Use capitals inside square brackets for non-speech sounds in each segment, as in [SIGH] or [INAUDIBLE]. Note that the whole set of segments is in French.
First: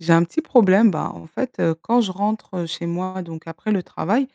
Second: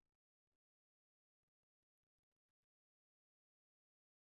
J'ai un petit problème, bah, en fait, quand je rentre chez moi, donc après le travail.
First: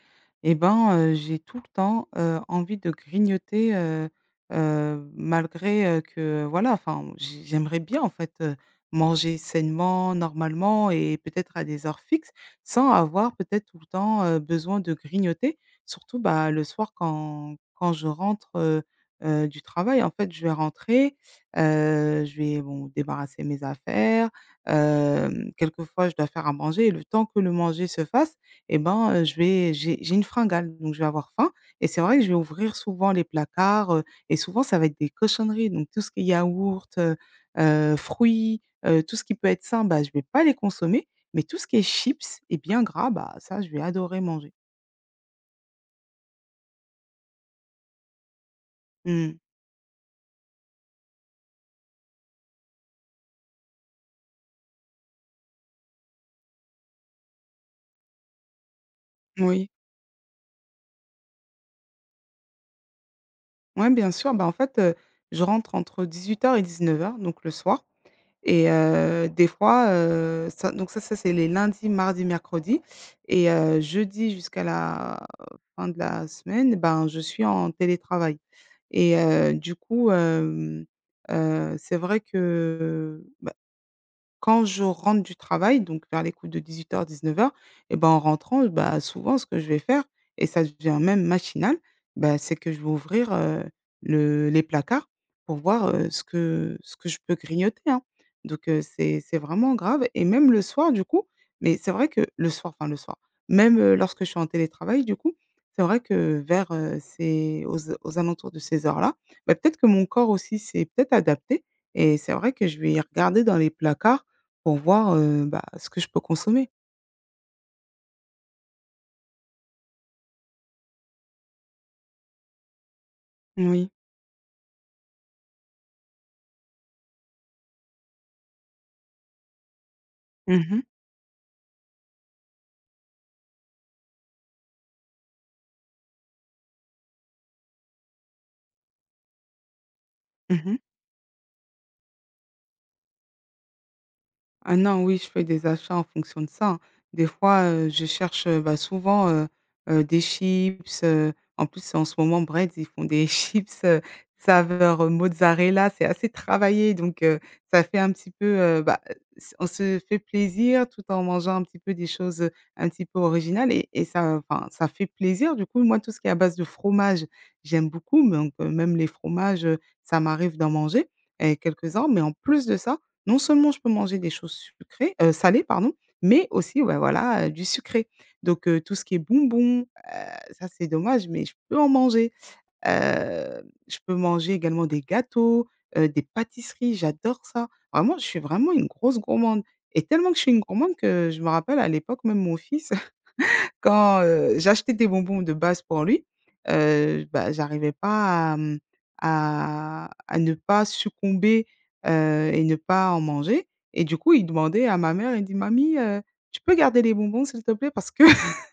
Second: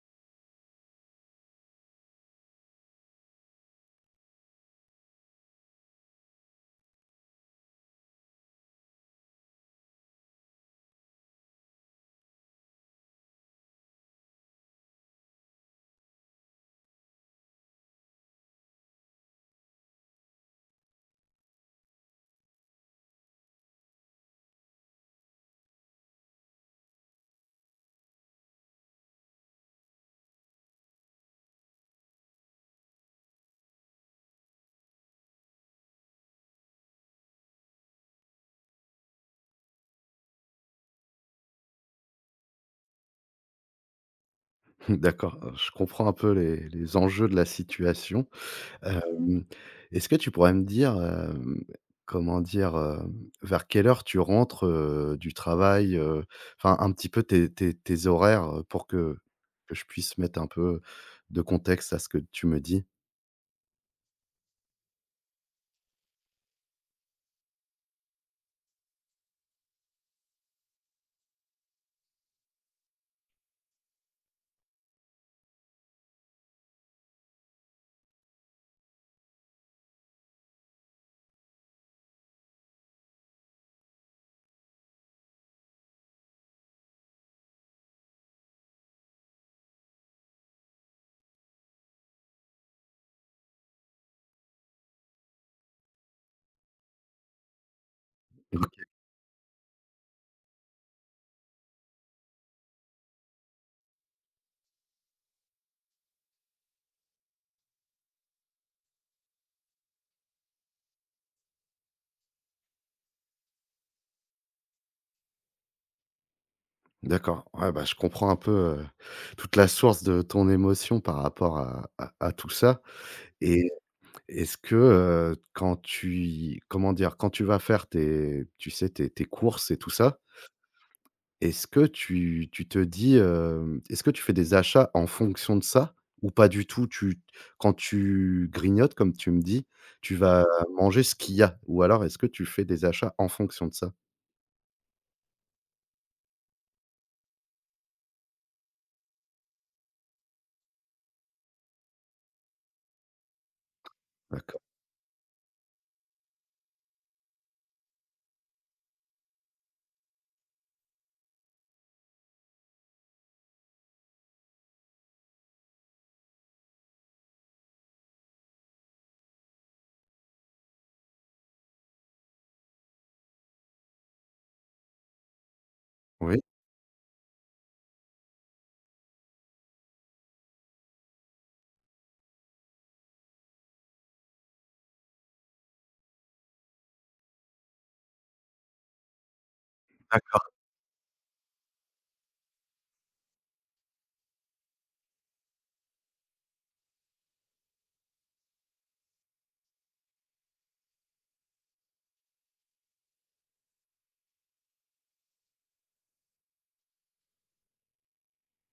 Et ben, j'ai tout le temps envie de grignoter, malgré que, voilà, enfin, j'aimerais bien, en fait, manger sainement, normalement et peut-être à des heures fixes, sans avoir peut-être tout le temps besoin de grignoter. Surtout, bah, le soir, quand je rentre, du travail. En fait, je vais rentrer, je vais, bon, débarrasser mes affaires. Quelquefois, je dois faire à manger, et le temps que le manger se fasse, et ben, je vais, j'ai une fringale, donc je vais avoir faim. Et c'est vrai que je vais ouvrir souvent les placards, et souvent ça va être des cochonneries, donc tout ce qui est yaourt, fruits, tout ce qui peut être sain, bah, je vais pas les consommer, mais tout ce qui est chips et bien gras, bah, ça, je vais adorer manger. D'accord, je comprends un peu les enjeux de la situation. Mmh. Mmh. Est-ce que tu pourrais me dire, comment dire, vers quelle heure tu rentres, du travail, enfin un petit peu tes horaires, pour que Moui. que je puisse mettre un peu de contexte à ce que tu me dis? Ouais, bien sûr, bah, en fait, je rentre entre 18h et 19h, donc le soir. Et des fois, ça, donc c'est les lundis, mardis, mercredis et jeudi jusqu'à la fin de la semaine, ben, je suis en télétravail. Et du coup, c'est vrai que quand je rentre du travail, donc vers les coups de 18:00-19:00. Et ben, en rentrant, bah, souvent ce que je vais faire, et ça devient même machinal, bah, c'est que je vais ouvrir, le les placards pour voir, ce que je peux grignoter, hein. Donc Ok. C'est vraiment grave, et même le soir, du coup, mais c'est vrai que le soir, enfin le soir, même, lorsque je suis en télétravail, du coup, c'est vrai que vers, ces, aux alentours de ces heures-là, bah, peut-être que mon corps aussi s'est peut-être adapté, et c'est vrai que je vais regarder dans les placards pour voir, bah, ce que je peux consommer. D'accord, ouais, bah, je comprends un peu, toute la source de ton émotion par rapport à tout ça, et Moui. est-ce que, quand tu y comment dire? Quand tu vas faire tes tu sais, tes courses et tout ça, Mmh mh. est-ce que tu te dis, hem est-ce que tu fais des achats en fonction de ça? Ou pas du tout? Tu Quand tu grignotes, comme tu me dis, tu vas Mmh mh. manger ce qu'il y a? Ou alors est-ce que tu fais des achats en fonction de ça? Ah non, oui, je fais des achats en fonction de ça, hein. Des fois, je cherche, bah, souvent, des chips. En plus, en ce moment, Bread, ils font des [LAUGHS] chips, D'accord. saveur, mozzarella. C'est assez travaillé, donc ça fait un petit peu, bah, s on se fait plaisir tout en mangeant un petit peu des choses, un petit peu originales, et ça, enfin, ça fait plaisir. Du coup, moi, tout ce qui est à base de fromage, j'aime beaucoup. Donc même les fromages, ça m'arrive d'en manger et quelques-uns, mais en plus de ça, non seulement je peux manger des choses sucrées, salées, pardon, Oui. mais aussi, ouais, voilà, du sucré. Donc tout ce qui est bonbons, ça, c'est dommage, mais je peux en manger. Heu, je peux manger également des gâteaux, des pâtisseries, j'adore ça. Vraiment, je suis vraiment une grosse gourmande, et tellement que je D'accord. suis une gourmande que je me rappelle à l'époque, même mon fils, quand, j'achetais des bonbons de base pour lui, bah, j'arrivais pas à, à ne pas succomber, et ne pas en manger. Et du coup, il demandait à ma mère, il dit: «Mamie, tu peux garder les bonbons, s'il te plaît? Parce que [LAUGHS]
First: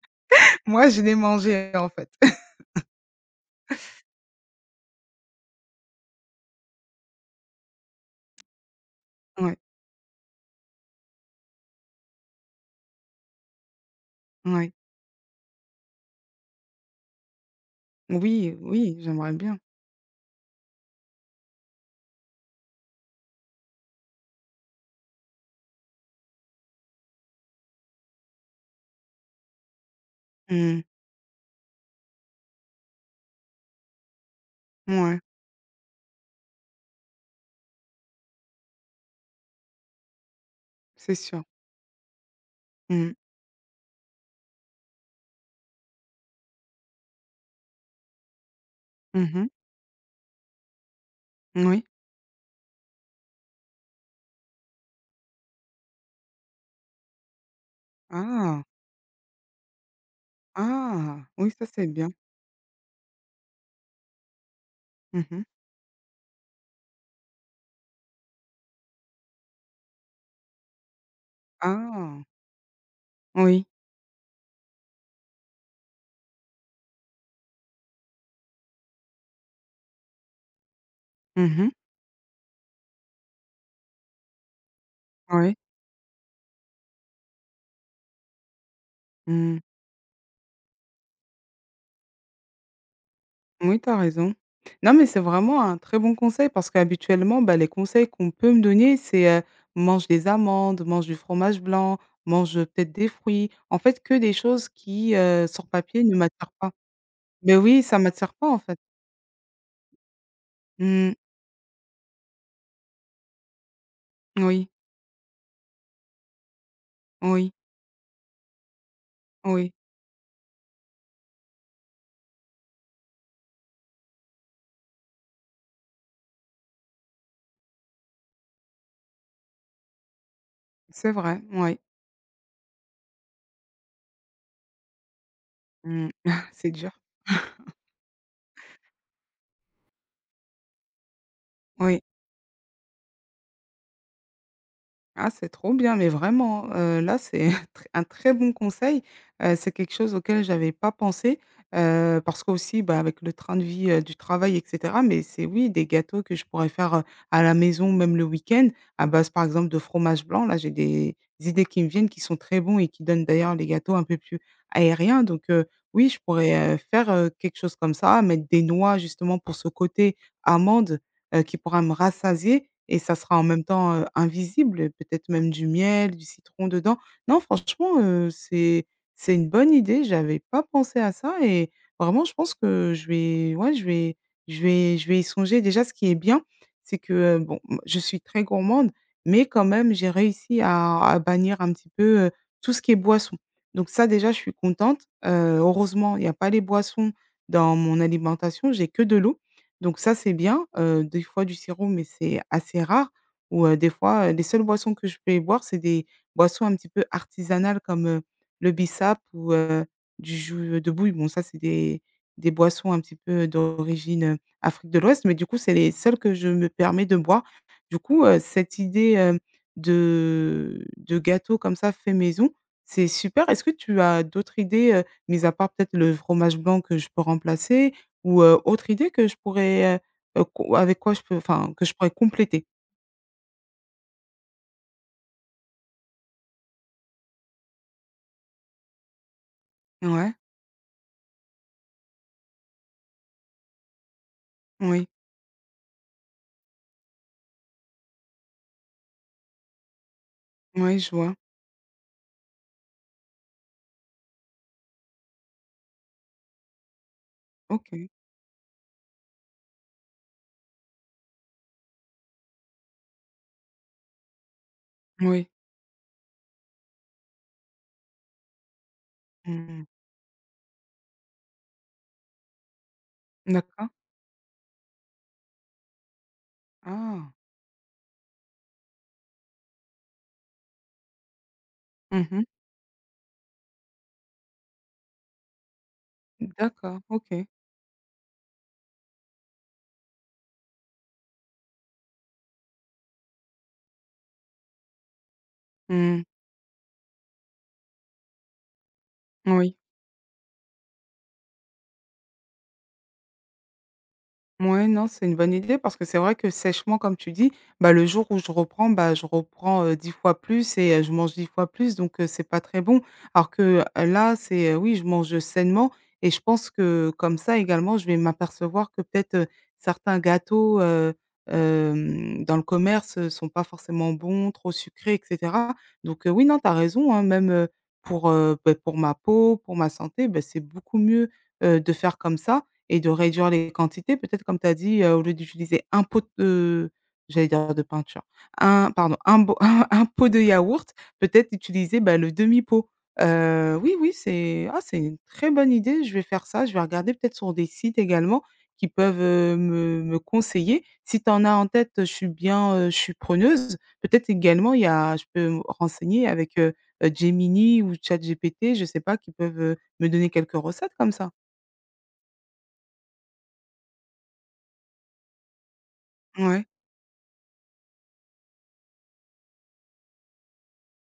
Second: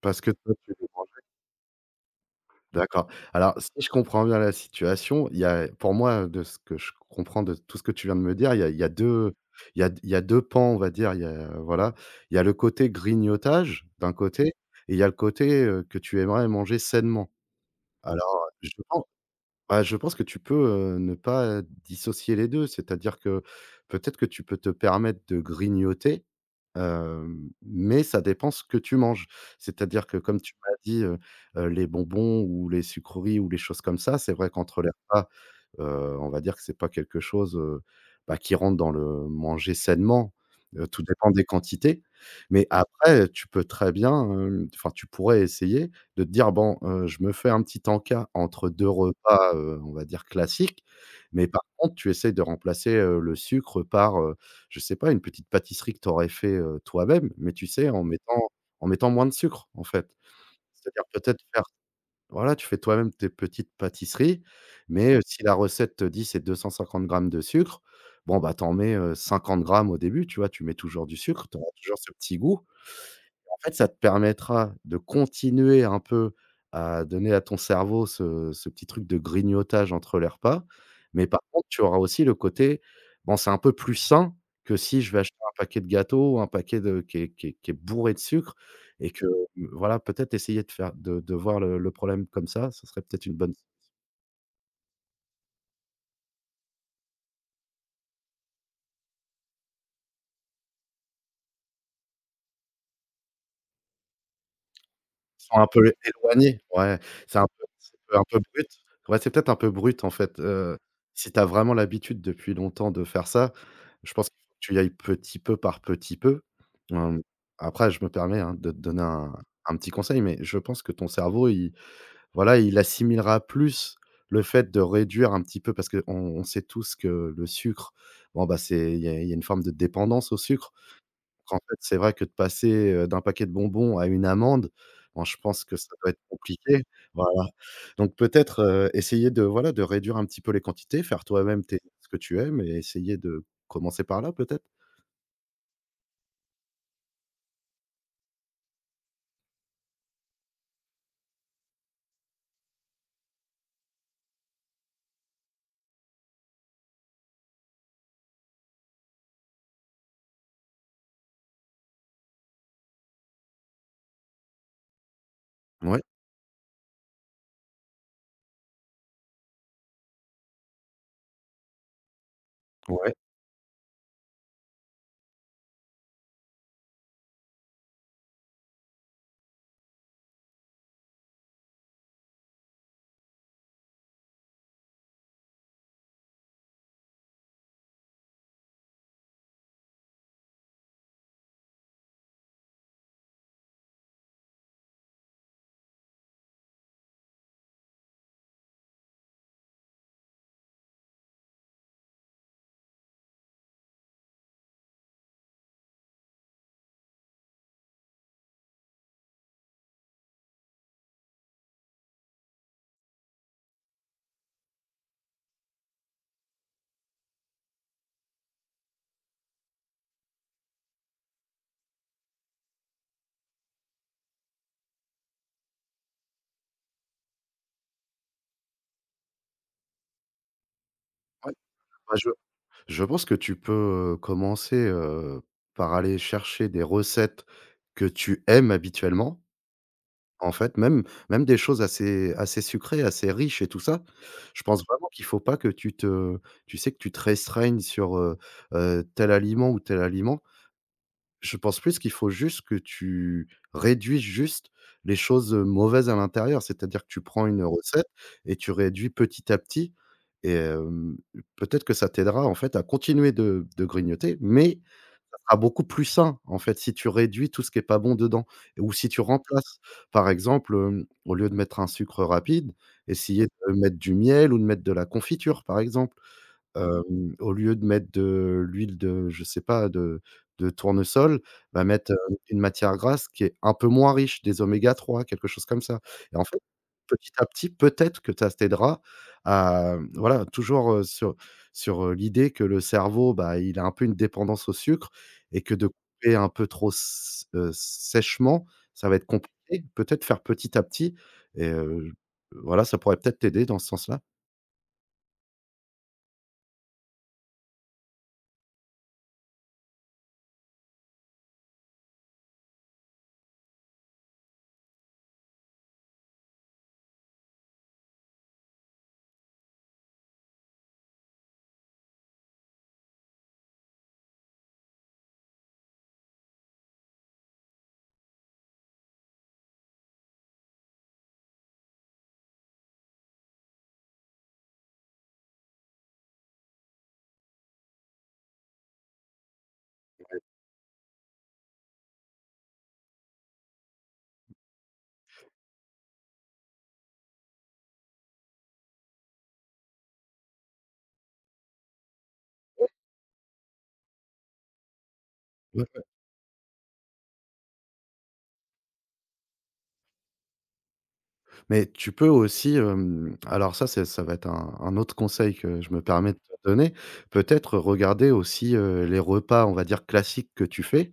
Parce que toi, tu. moi, je les mangeais, en fait». [LAUGHS] D'accord. Alors, si je comprends bien la situation, il y a pour moi, de ce que je comprends de tout ce que tu viens de me dire, Ouais, il y a 2 pans, on va dire. Il y a, voilà, il y a le côté grignotage, d'un côté, et ouais. il y a le côté, que tu aimerais manger sainement. Alors, Oui, je oui, pense j'aimerais bien. bah, je pense que tu peux, ne pas dissocier les deux. C'est-à-dire que peut-être que tu peux te permettre de grignoter, mais ça dépend ce que tu manges. C'est-à-dire que comme tu m'as Mmh. dit, les bonbons ou les sucreries ou les choses comme ça, c'est vrai qu'entre les Mouais, repas. On va dire que c'est pas quelque chose, bah, qui rentre dans le manger sainement, tout c'est dépend sûr. des quantités. Mais Mmh. après, tu peux très bien, enfin, tu pourrais essayer de te dire: «Bon, je me fais un petit encas entre 2 Mmh. repas, on va dire classiques». Mais par Oui. contre, tu essaies de remplacer, le sucre par, je sais pas, une petite pâtisserie que tu aurais fait, toi-même, mais tu sais, en mettant Ah! en mettant moins de sucre, en fait. C'est-à-dire Ah! peut-être Oui, faire ça, c'est bien. voilà, tu fais toi-même tes petites pâtisseries, mais Mmh. si la recette te dit: «C'est 250 grammes de sucre», bon, bah, tu en mets, 50 grammes au début, tu vois? Tu mets toujours du sucre, tu auras toujours ce Ah! petit goût Oui. fait, ça te permettra de continuer un peu à donner à ton cerveau ce petit truc de grignotage entre les repas, mais par contre, Mmh. tu auras aussi le côté, bon, c'est un peu plus sain que si je vais acheter Oui. un paquet de gâteaux ou un paquet de qui est bourré de sucre et que, Mmh. voilà, peut-être essayer de faire de voir le problème comme ça, ce serait peut-être une bonne. Oui, tu as raison. Non, mais c'est vraiment un très bon conseil, parce qu'habituellement, bah, les conseils qu'on peut me donner, c'est mange des amandes, mange du fromage blanc, mange peut-être des fruits. En fait, que des choses qui, Sont sur un peu papier, ne m'attirent éloignés, pas. ouais, c'est un Mais peu oui, c'est ça un m'attire peu pas, en brut. fait. Ouais, c'est peut-être un peu brut, en fait, Mm, si tu as vraiment l'habitude depuis longtemps de faire ça, je pense qu'il faut que oui, tu y ailles petit peu par petit peu. Hem, oui, Après je me permets, hein, de te donner un oui. un petit conseil, mais je pense que ton cerveau, il voilà, il assimilera plus le fait de réduire un petit peu parce qu'on sait tous que le sucre, bon, bah, c'est il y a une forme de dépendance au sucre. C'est vrai, En fait, oui. c'est vrai que de passer, d'un paquet de bonbons à une amende, bon, je pense que ça Mm. doit être [LAUGHS] C'est compliqué. dur. Voilà. Donc peut-être, essayer de, voilà, de réduire un petit peu les quantités, faire toi-même tes Oui. ce que tu aimes et essayer de commencer par là, peut-être? Ah, c'est trop bien, mais vraiment, là, c'est [LAUGHS] tr un très bon conseil. C'est quelque chose auquel j'avais pas pensé, parce qu'aussi, bah, avec le train de vie, du travail, et cetera, mais c'est, oui, des gâteaux que je pourrais faire, à la maison, même le week-end, à base, par exemple, de fromage blanc. Là, j'ai des idées qui me viennent, qui sont très bons et qui donnent d'ailleurs les gâteaux un peu plus aériens. Donc Ouais, oui, je pourrais, faire, quelque chose comme ça, mettre des noix justement pour ce côté amande, qui pourra me rassasier, et ça ouais, sera en même temps, invisible, peut-être même du miel, du citron dedans. Non, franchement, c'est une bonne idée, j'avais pas pensé à ça, et vraiment je pense que je vais, ouais, je vais y songer. Déjà, ce qui est bien, c'est que, bon, m je suis très gourmande, mais quand même j'ai réussi à bannir un petit peu, tout ce qui est boisson. Donc ça, déjà, je suis contente, heureusement il y a pas les boissons dans mon alimentation, j'ai que de l'eau. Donc ça, c'est bien, des fois du sirop, mais c'est assez rare, ou des fois, les seules boissons que je peux boire, c'est des boissons un petit peu artisanales, comme, le bissap, ou du jus de bouille. Bon, ça, c'est des boissons un petit peu d'origine, Afrique de l'Ouest, mais du coup, c'est les seules que je me permets de boire. Du coup, cette idée, de gâteau comme ça, fait maison, c'est super. Est-ce que tu as d'autres idées, mis à part peut-être le fromage blanc, que je peux remplacer? Ou, autre idée que je pourrais, co avec quoi je peux, ouais. enfin, que je pourrais Bah, compléter. je pense que tu peux, commencer, par aller chercher des recettes que tu aimes habituellement. Ouais, En fait, même des choses assez sucrées, assez riches et tout ça, je pense oui, vraiment qu'il faut pas que tu sais, que tu te restreignes sur, tel aliment ou tel aliment. oui, je vois. Je pense plus qu'il faut juste que tu réduises juste les choses, mauvaises à l'intérieur. C'est-à-dire que tu prends une recette OK, et tu réduis petit à petit et peut-être que ça t'aidera en fait à continuer de grignoter, mais ça oui. sera beaucoup plus sain, en fait, si tu réduis tout ce qui est pas bon dedans ou si tu remplaces. Mmh. Par exemple, au lieu de mettre un sucre rapide, essayer de D'accord. mettre du miel ou de mettre de la confiture, par exemple. Ah! Au lieu de mettre de l'huile de je sais pas, de tournesol, va mettre, Mmh. une matière grasse qui est un peu moins riche, des oméga 3, quelque chose comme ça et en fait, D'accord, petit OK. à petit, peut-être que ça t'aidera à, mmh, voilà, toujours, sur, l'idée que le cerveau, bah, il a un peu une dépendance au sucre et que de Mmh, couper un peu trop s sèchement, ça va être oui. compliqué. Peut-être faire petit à petit et voilà, ça pourrait peut-être t'aider dans ce sens-là. Ouais, non, c'est une bonne idée, parce que c'est vrai que sèchement, comme tu dis, bah, le jour où je reprends, bah, je reprends, 10 fois plus, et je mange 10 fois plus, donc c'est pas très bon. Alors que, là, c'est, oui, je mange sainement, et je pense que comme ça, également, je vais m'apercevoir que peut-être, certains gâteaux, dans le commerce, sont pas forcément bons, trop sucrés, et cetera. Donc oui, non, tu as raison, hein, même, pour, beh, pour ma peau, pour ma santé, beh, c'est beaucoup mieux, de faire comme ça et de réduire les quantités, peut-être comme tu as dit, au lieu d'utiliser un pot de, j'allais dire, de peinture, un, pardon, un bo [LAUGHS] un pot de yaourt, peut-être utiliser, bah, le demi pot. Oui, oui, c'est, ah, c'est une très bonne idée, je vais faire ça, je vais regarder peut-être sur des sites également qui peuvent, me conseiller. Si tu en as en tête, je suis bien, je suis preneuse. Peut-être également il y a, je peux me renseigner avec, Gemini ou ChatGPT, je sais pas, qui peuvent, me donner quelques recettes comme ça. Mais tu peux aussi, alors ça, c'est ça va être un autre conseil que je me permets de Ouais, te donner. Peut-être regarder aussi, les repas, on va dire classiques que tu fais.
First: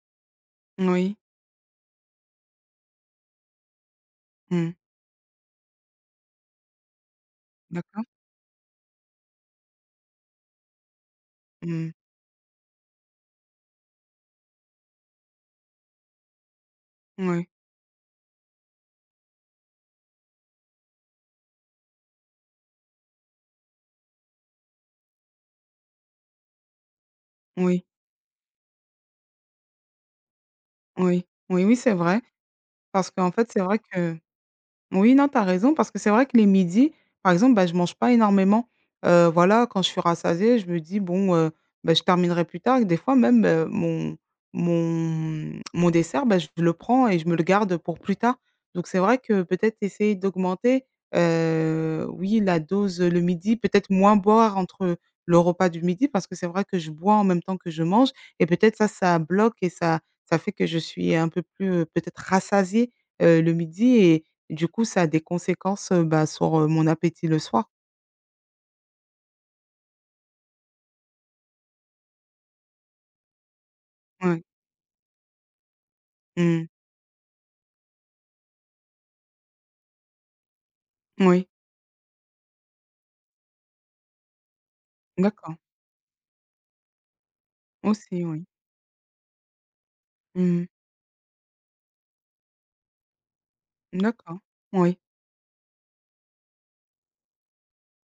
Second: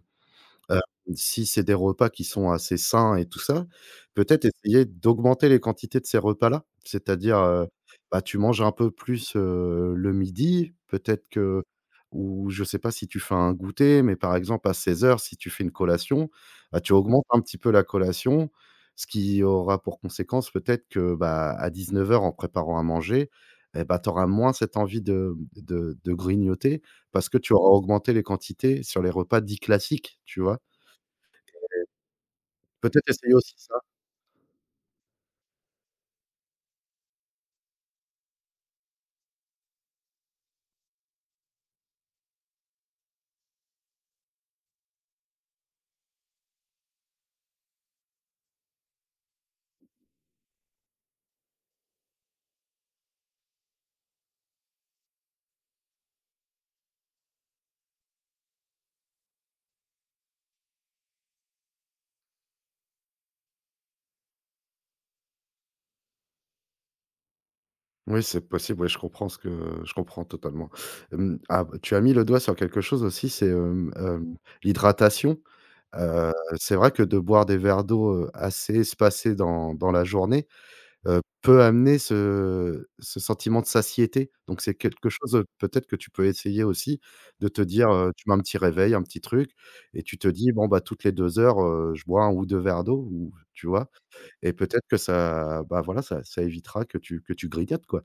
Heu, oui. Si c'est des repas qui sont assez sains et tout ça, peut-être Mmh. essayer d'augmenter les quantités de ces repas-là. C'est-à-dire, D'accord. bah, tu manges un peu plus, le midi, peut-être que Mmh. ou je sais pas si tu fais un goûter, mais par exemple à 16 heures si tu fais une collation, bah, tu augmentes un Ouais. petit peu la collation, ce qui aura pour conséquence peut-être que, bah, à 19 heures en préparant à manger et bah, tu auras moins cette envie de grignoter parce que tu Oui. auras Oui. augmenté les quantités sur les repas dits classiques, tu vois? Oui. Oui, oui, c'est vrai. Peut-être Parce qu'en essayer fait, aussi c'est ça. vrai que… Oui, non, tu as raison, parce que c'est vrai que les midis, par exemple, bah, je mange pas énormément. Voilà, quand je suis rassasiée, je me dis: «Bon, bah, je terminerai plus tard», et des fois même, mon dessert, bah, je le prends et je me le garde pour plus tard. Donc c'est vrai que peut-être essayer d'augmenter, oui, la dose, le midi, peut-être moins boire entre le repas du midi, parce que c'est vrai que je bois en même temps que je mange, et peut-être ça, ça bloque, et ça fait que je suis un peu plus, peut-être rassasiée, le midi, et du coup, ça a des conséquences, bah, sur, mon appétit le soir. Oui, c'est possible, oui, je comprends ce que je comprends totalement. Ah, tu as mis le doigt sur quelque chose aussi, c'est, Ouais. l'hydratation. Mmh. C'est vrai que de boire des verres d'eau, assez espacés dans la journée, Moui. peut amener ce sentiment de satiété. Donc c'est quelque chose, D'accord. peut-être que tu peux essayer aussi de te dire, Aussi, tu mets un oui. petit réveil, un petit truc et tu te dis: Mmh mh. «Bon, bah, toutes les 2 heures, je bois un ou 2 verres d'eau» ou tu vois? D'accord. Et peut-être Oui. que ça, bah, voilà, ça évitera que tu grignotes, quoi.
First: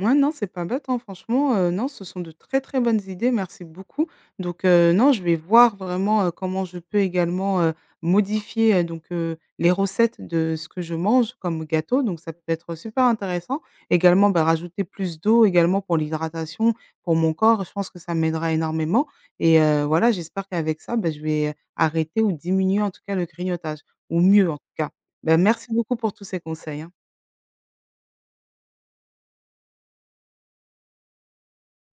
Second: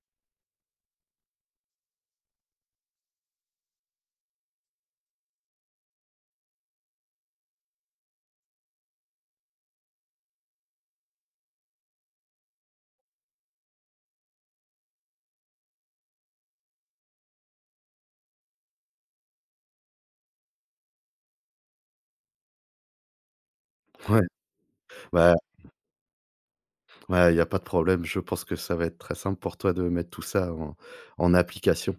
Ouais, non, c'est pas bête, hein, franchement, non, ce sont de très, très bonnes idées, merci beaucoup. Donc non, je vais voir vraiment, comment je peux également, modifier, donc, les recettes de ce que je mange comme gâteau, donc ça peut être super intéressant. Également, bah, rajouter plus d'eau également pour l'hydratation, pour mon corps, je pense que ça m'aidera énormément, et voilà, j'espère qu'avec ça, bah, je vais arrêter ou diminuer en tout cas le grignotage, ou Ouais, mieux en tout cas. bah, Bah, merci beaucoup pour tous ces conseils, hein. ouais, il y a pas de problème. Je pense que ça va être très simple pour toi de mettre tout ça en application.